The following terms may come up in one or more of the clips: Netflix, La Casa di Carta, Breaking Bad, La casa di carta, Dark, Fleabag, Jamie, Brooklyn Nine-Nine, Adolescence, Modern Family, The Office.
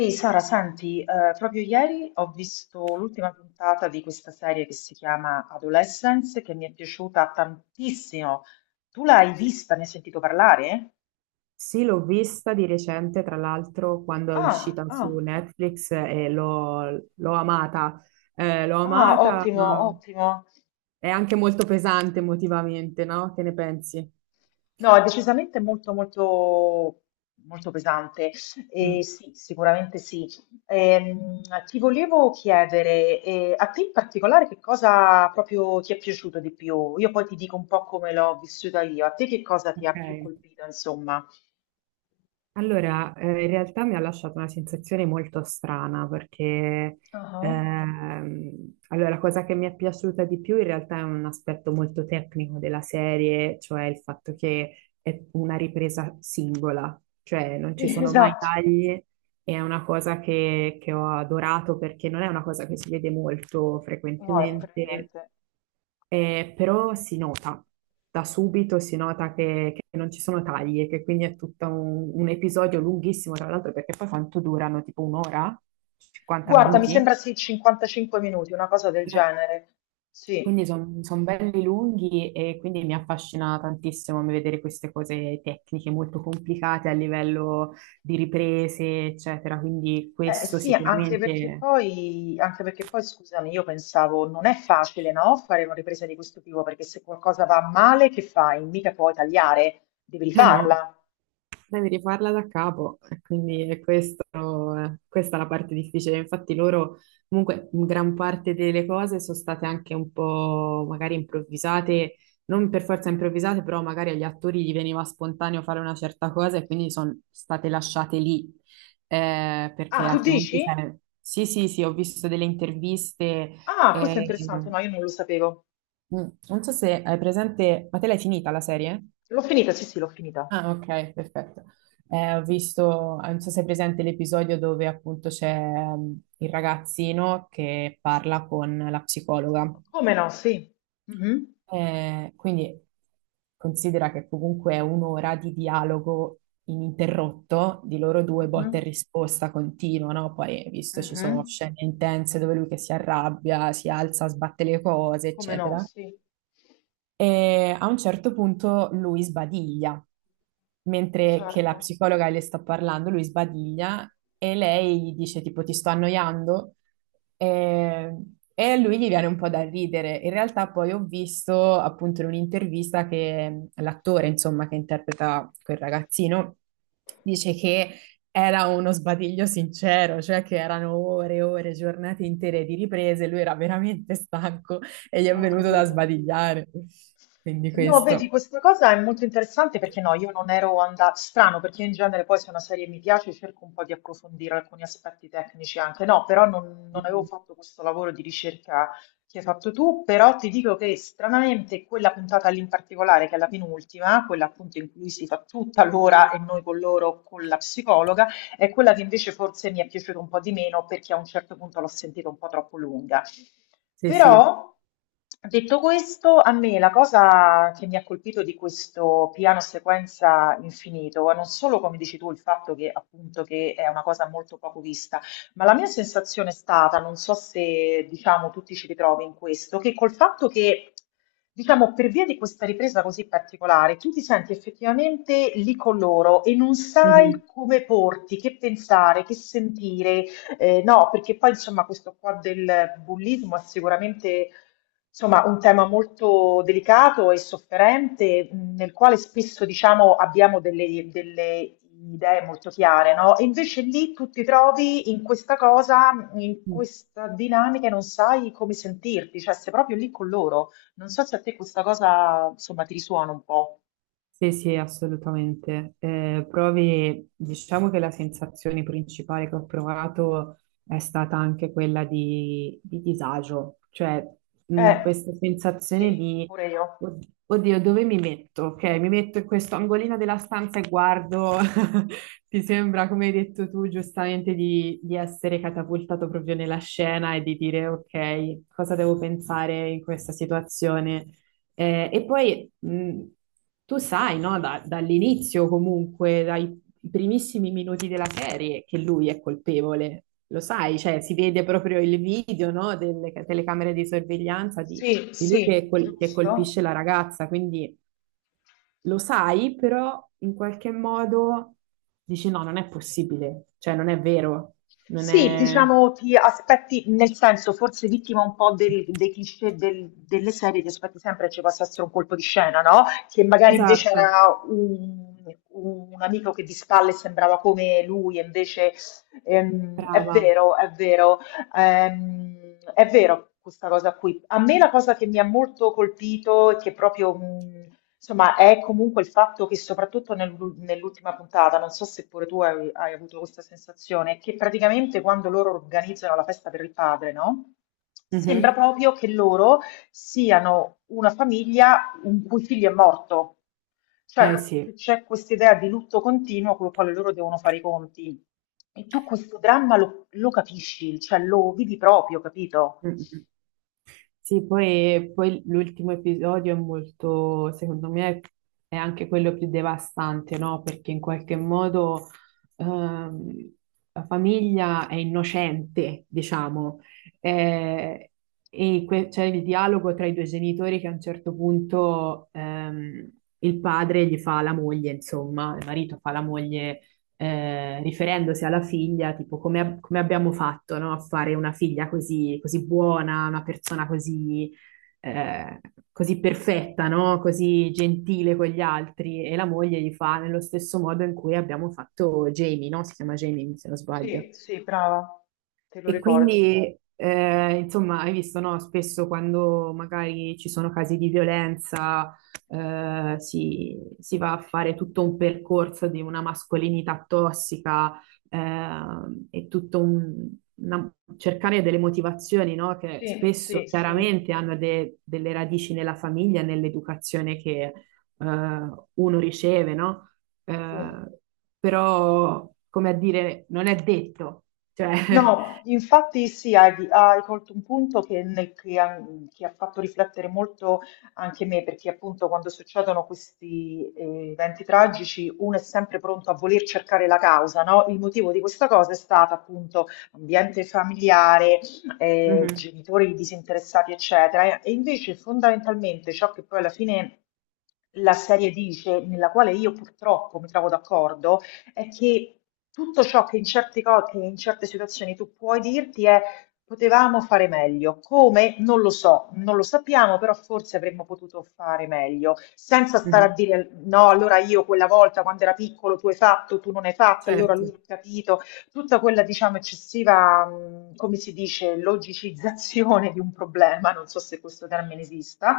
Ehi Sara, senti, proprio ieri ho visto l'ultima puntata di questa serie che si chiama Adolescence, che mi è piaciuta tantissimo. Tu l'hai vista, ne hai sentito parlare? Sì, l'ho vista di recente, tra l'altro, quando è Ah, uscita su ah, Netflix e l'ho amata. L'ho ah, amata, ottimo, ma ottimo. è anche molto pesante emotivamente, no? Che ne pensi? No, è decisamente molto, molto, molto pesante. E Mm, sì, sicuramente sì. Ehm, Ti volevo chiedere, a te in particolare che cosa proprio ti è piaciuto di più? Io poi ti dico un po' come l'ho vissuta io. A te che cosa ti ha più ok. colpito, insomma? Allora, in realtà mi ha lasciato una sensazione molto strana perché Ah, allora, la cosa che mi è piaciuta di più in realtà è un aspetto molto tecnico della serie, cioè il fatto che è una ripresa singola, cioè non ci sì, sono mai esatto. tagli e è una cosa che ho adorato perché non è una cosa che si vede molto No, per frequentemente niente. Però si nota, da subito si nota che non ci sono tagli e che quindi è tutto un episodio lunghissimo, tra l'altro, perché poi quanto durano? Tipo un'ora? 50 Guarda, mi minuti? sembra sì, 55 minuti, una cosa del Eh, genere. Sì. Quindi sono belli lunghi e quindi mi affascina tantissimo vedere queste cose tecniche molto complicate a livello di riprese, eccetera. Quindi questo Sì, sicuramente... anche perché poi, scusami, io pensavo non è facile, no, fare una ripresa di questo tipo, perché se qualcosa va male, che fai? Mica puoi tagliare, devi Eh no, rifarla. devi rifarla da capo, e quindi è questo, questa è la parte difficile. Infatti loro, comunque, in gran parte delle cose sono state anche un po' magari improvvisate, non per forza improvvisate, però magari agli attori gli veniva spontaneo fare una certa cosa e quindi sono state lasciate lì, Ah, perché tu altrimenti dici? sarebbe... Sì, sì, sì, ho visto delle interviste, Ah, questo è eh, interessante, no, io non lo sapevo. mm, non so se hai presente, ma te l'hai finita la serie? L'ho finita, sì, sì, l'ho finita. Ah, ok, perfetto. Ho visto, non so se è presente l'episodio dove appunto c'è il ragazzino che parla con la psicologa. Come no, sì. Mhm, Quindi considera che comunque è un'ora di dialogo ininterrotto di loro 2, mhm, botta e risposta continua, no? Poi, visto ci sono mhm. scene intense dove lui che si arrabbia, si alza, sbatte le cose, Come no, eccetera. sì, E a un certo punto lui sbadiglia, mentre che la certo, psicologa le sta parlando, lui sbadiglia e lei gli dice tipo ti sto annoiando e, e a lui gli viene un po' da ridere. In realtà poi ho visto appunto in un'intervista che l'attore, insomma, che interpreta quel ragazzino, dice che era uno sbadiglio sincero, cioè che erano ore e ore, giornate intere di riprese, lui era veramente stanco e gli è ho venuto da capito. sbadigliare. Quindi No, vedi, questo. questa cosa è molto interessante perché no, io non ero andata, strano perché in genere poi se una serie mi piace cerco un po' di approfondire alcuni aspetti tecnici anche, no, però non avevo Mhm. fatto questo lavoro di ricerca che hai fatto tu, però ti dico che stranamente quella puntata lì in particolare, che è la penultima, quella appunto in cui si fa tutta l'ora e noi con loro, con la psicologa, è quella che invece forse mi è piaciuta un po' di meno perché a un certo punto l'ho sentita un po' troppo lunga. Sì, sì. Però, detto questo, a me la cosa che mi ha colpito di questo piano sequenza infinito è non solo, come dici tu, il fatto che appunto che è una cosa molto poco vista, ma la mia sensazione è stata, non so se diciamo tu ti ci ritrovi in questo, che col fatto che diciamo per via di questa ripresa così particolare, tu ti senti effettivamente lì con loro e non sai Mhm. come porti, che pensare, che sentire, no, perché poi insomma questo qua del bullismo è sicuramente insomma un tema molto delicato e sofferente, nel quale spesso, diciamo, abbiamo delle idee molto chiare, no? E invece lì tu ti trovi in questa cosa, in questa dinamica e non sai come sentirti, cioè sei proprio lì con loro. Non so se a te questa cosa, insomma, ti risuona un po'. Sì, sì, assolutamente. Provi, diciamo che la sensazione principale che ho provato è stata anche quella di disagio, cioè Eh, questa sensazione sì, pure io. Oddio, dove mi metto? Ok, mi metto in questo angolino della stanza e guardo, ti sembra, come hai detto tu, giustamente, di essere catapultato proprio nella scena e di dire, ok, cosa devo pensare in questa situazione? E poi tu sai, no, dall'inizio comunque, dai primissimi minuti della serie, che lui è colpevole, lo sai, cioè si vede proprio il video, no, delle telecamere di sorveglianza Sì, di lui sì, che, che giusto. colpisce la ragazza, quindi lo sai, però in qualche modo dici no, non è possibile, cioè non è vero, non Sì, è... diciamo ti aspetti, nel senso forse vittima un po' del- dei cliché del- delle serie, ti aspetti sempre che ci possa essere un colpo di scena, no? Che magari invece Esatto, era un amico che di spalle sembrava come lui, e invece è brava. vero, è vero, ehm, è vero questa cosa qui. A me la cosa che mi ha molto colpito e che proprio insomma, è comunque il fatto che soprattutto nell'ul- nell'ultima puntata, non so se pure tu hai, hai avuto questa sensazione, che praticamente quando loro organizzano la festa per il padre, no? Sembra Mhm. proprio che loro siano una famiglia in cui il figlio è morto. Eh Cioè, che sì. c'è questa idea di lutto continuo con il quale loro devono fare i conti. E tu questo dramma lo, lo capisci, cioè lo vivi proprio, capito? Mm. Sì, poi, poi l'ultimo episodio è molto, secondo me, è anche quello più devastante, no? Perché in qualche modo ehm, la famiglia è innocente, diciamo, eh, e c'è il dialogo tra i due genitori che a un certo punto il padre gli fa la moglie, insomma, il marito fa la moglie riferendosi alla figlia, tipo come, come abbiamo fatto, no, a fare una figlia così, così buona, una persona così, eh, così perfetta, no, così gentile con gli altri. E la moglie gli fa nello stesso modo in cui abbiamo fatto Jamie, no? Si chiama Jamie, se non sbaglio. Sì, sì, brava, te lo E ricordi. quindi, insomma, hai visto, no? Spesso quando magari ci sono casi di violenza, si va a fare tutto un percorso di una mascolinità tossica, eh, e tutto un una- cercare delle motivazioni, no? Che Sì, spesso sì, sì. chiaramente hanno delle radici nella famiglia, e nell'educazione che, eh, uno riceve, no? Sì. Eh, però, come a dire, non è detto. Cioè, No, infatti sì, hai, hai colto un punto che, nel- che ha fatto riflettere molto anche me, perché appunto quando succedono questi eventi tragici uno è sempre pronto a voler cercare la causa, no? Il motivo di questa cosa è stato appunto ambiente familiare, Mhm, genitori disinteressati, eccetera, e invece fondamentalmente ciò che poi alla fine... la serie dice, nella quale io purtroppo mi trovo d'accordo, è che tutto ciò che in certi co- che in certe situazioni tu puoi dirti è potevamo fare meglio. Come? Non lo so, non lo sappiamo, però forse avremmo potuto fare meglio, senza stare a mhm. dire no, allora io quella volta quando era piccolo tu hai fatto, tu non hai fatto, allora lui Certo, ha capito tutta quella, diciamo, eccessiva, come si dice, logicizzazione di un problema, non so se questo termine esista,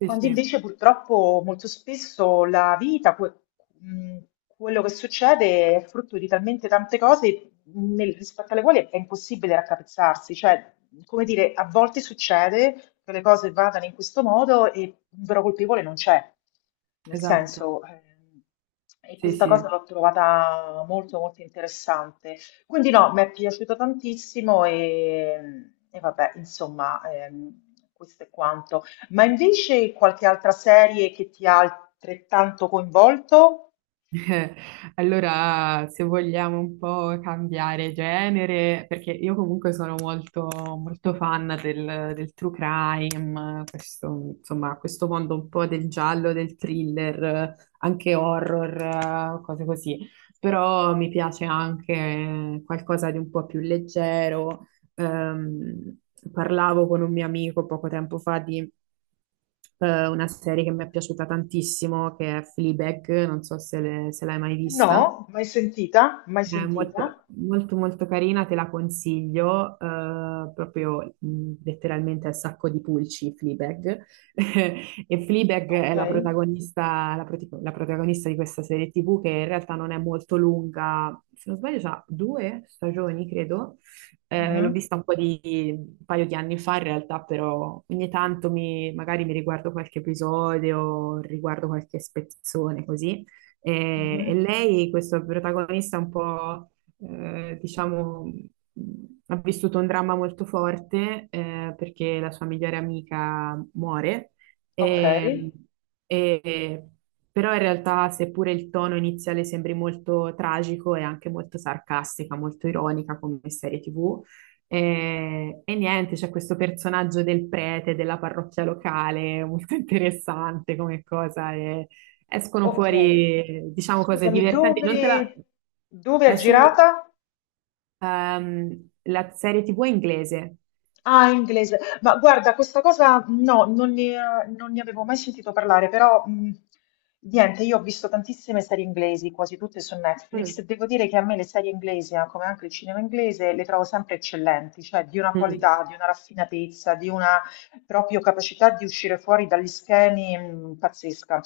sì, sì, invece purtroppo molto spesso la vita, que- mh, quello che succede è frutto di talmente tante cose nel- rispetto alle quali è impossibile raccapezzarsi, cioè come dire, a volte succede che le cose vadano in questo modo e un vero colpevole non c'è. Nel esatto, senso, e sì, questa sì. cosa l'ho trovata molto molto interessante. Quindi no, mi è piaciuto tantissimo e vabbè, insomma, questo è quanto. Ma invece qualche altra serie che ti ha altrettanto coinvolto? Allora, se vogliamo un po' cambiare genere, perché io comunque sono molto fan del true crime, questo, insomma, questo mondo un po' del giallo, del thriller, anche horror, cose così. Però mi piace anche qualcosa di un po' più leggero. Ehm, parlavo con un mio amico poco tempo fa di una serie che mi è piaciuta tantissimo, che è Fleabag, non so se, se l'hai mai No? vista. Mai sentita? Mai È sentita? molto, molto molto carina, te la consiglio, proprio letteralmente al sacco di pulci, Fleabag. E Fleabag Ok. è la protagonista, la protagonista di questa serie TV che in realtà non è molto lunga, se non sbaglio ha 2 stagioni, credo. L'ho Mhm. vista un po' di, un paio di anni fa in realtà, però ogni tanto magari mi riguardo qualche episodio, riguardo qualche spezzone così. E Mhm. lei, questo protagonista un po', diciamo, mh, ha vissuto un dramma molto forte, perché la sua migliore amica muore. Ok. E, e- però in realtà, seppure il tono iniziale sembri molto tragico, è anche molto sarcastica, molto ironica come serie TV. E niente, c'è questo personaggio del prete della parrocchia locale, molto interessante come cosa, e escono Ok, fuori, diciamo, cose scusami, divertenti. Non te la... dove è È su girata? La serie TV inglese. Ah, in inglese. Ma guarda, questa cosa no, non ne avevo mai sentito parlare, però niente, io ho visto tantissime serie inglesi, quasi tutte su Netflix. Mm. Devo dire che a me le serie inglesi, come anche il cinema inglese, le trovo sempre eccellenti, cioè di una Mm, qualità, di una raffinatezza, di una proprio capacità di uscire fuori dagli schemi, pazzesca.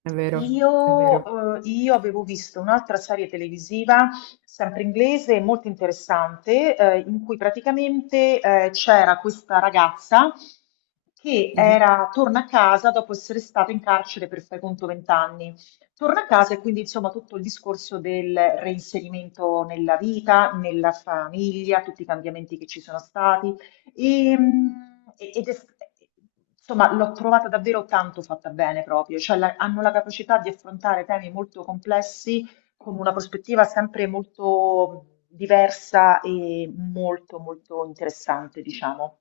è vero, è vero. Io avevo visto un'altra serie televisiva, sempre inglese, molto interessante, in cui praticamente c'era questa ragazza che Mhm. era, torna a casa dopo essere stata in carcere per fai conto 20 anni. Torna a casa e quindi insomma tutto il discorso del reinserimento nella vita, nella famiglia, tutti i cambiamenti che ci sono stati. Ehm, E, ed è- insomma, l'ho trovata davvero tanto fatta bene proprio, cioè la- hanno la capacità di affrontare temi molto complessi con una prospettiva sempre molto diversa e molto molto interessante, diciamo.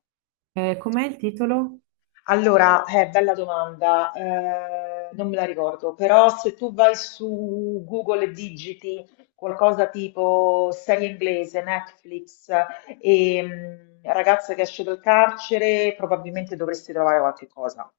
Com'è il titolo? Allora, bella domanda, non me la ricordo, però se tu vai su Google e digiti qualcosa tipo serie inglese, Netflix e mm, ragazza che esce dal carcere, probabilmente dovresti trovare qualche cosa.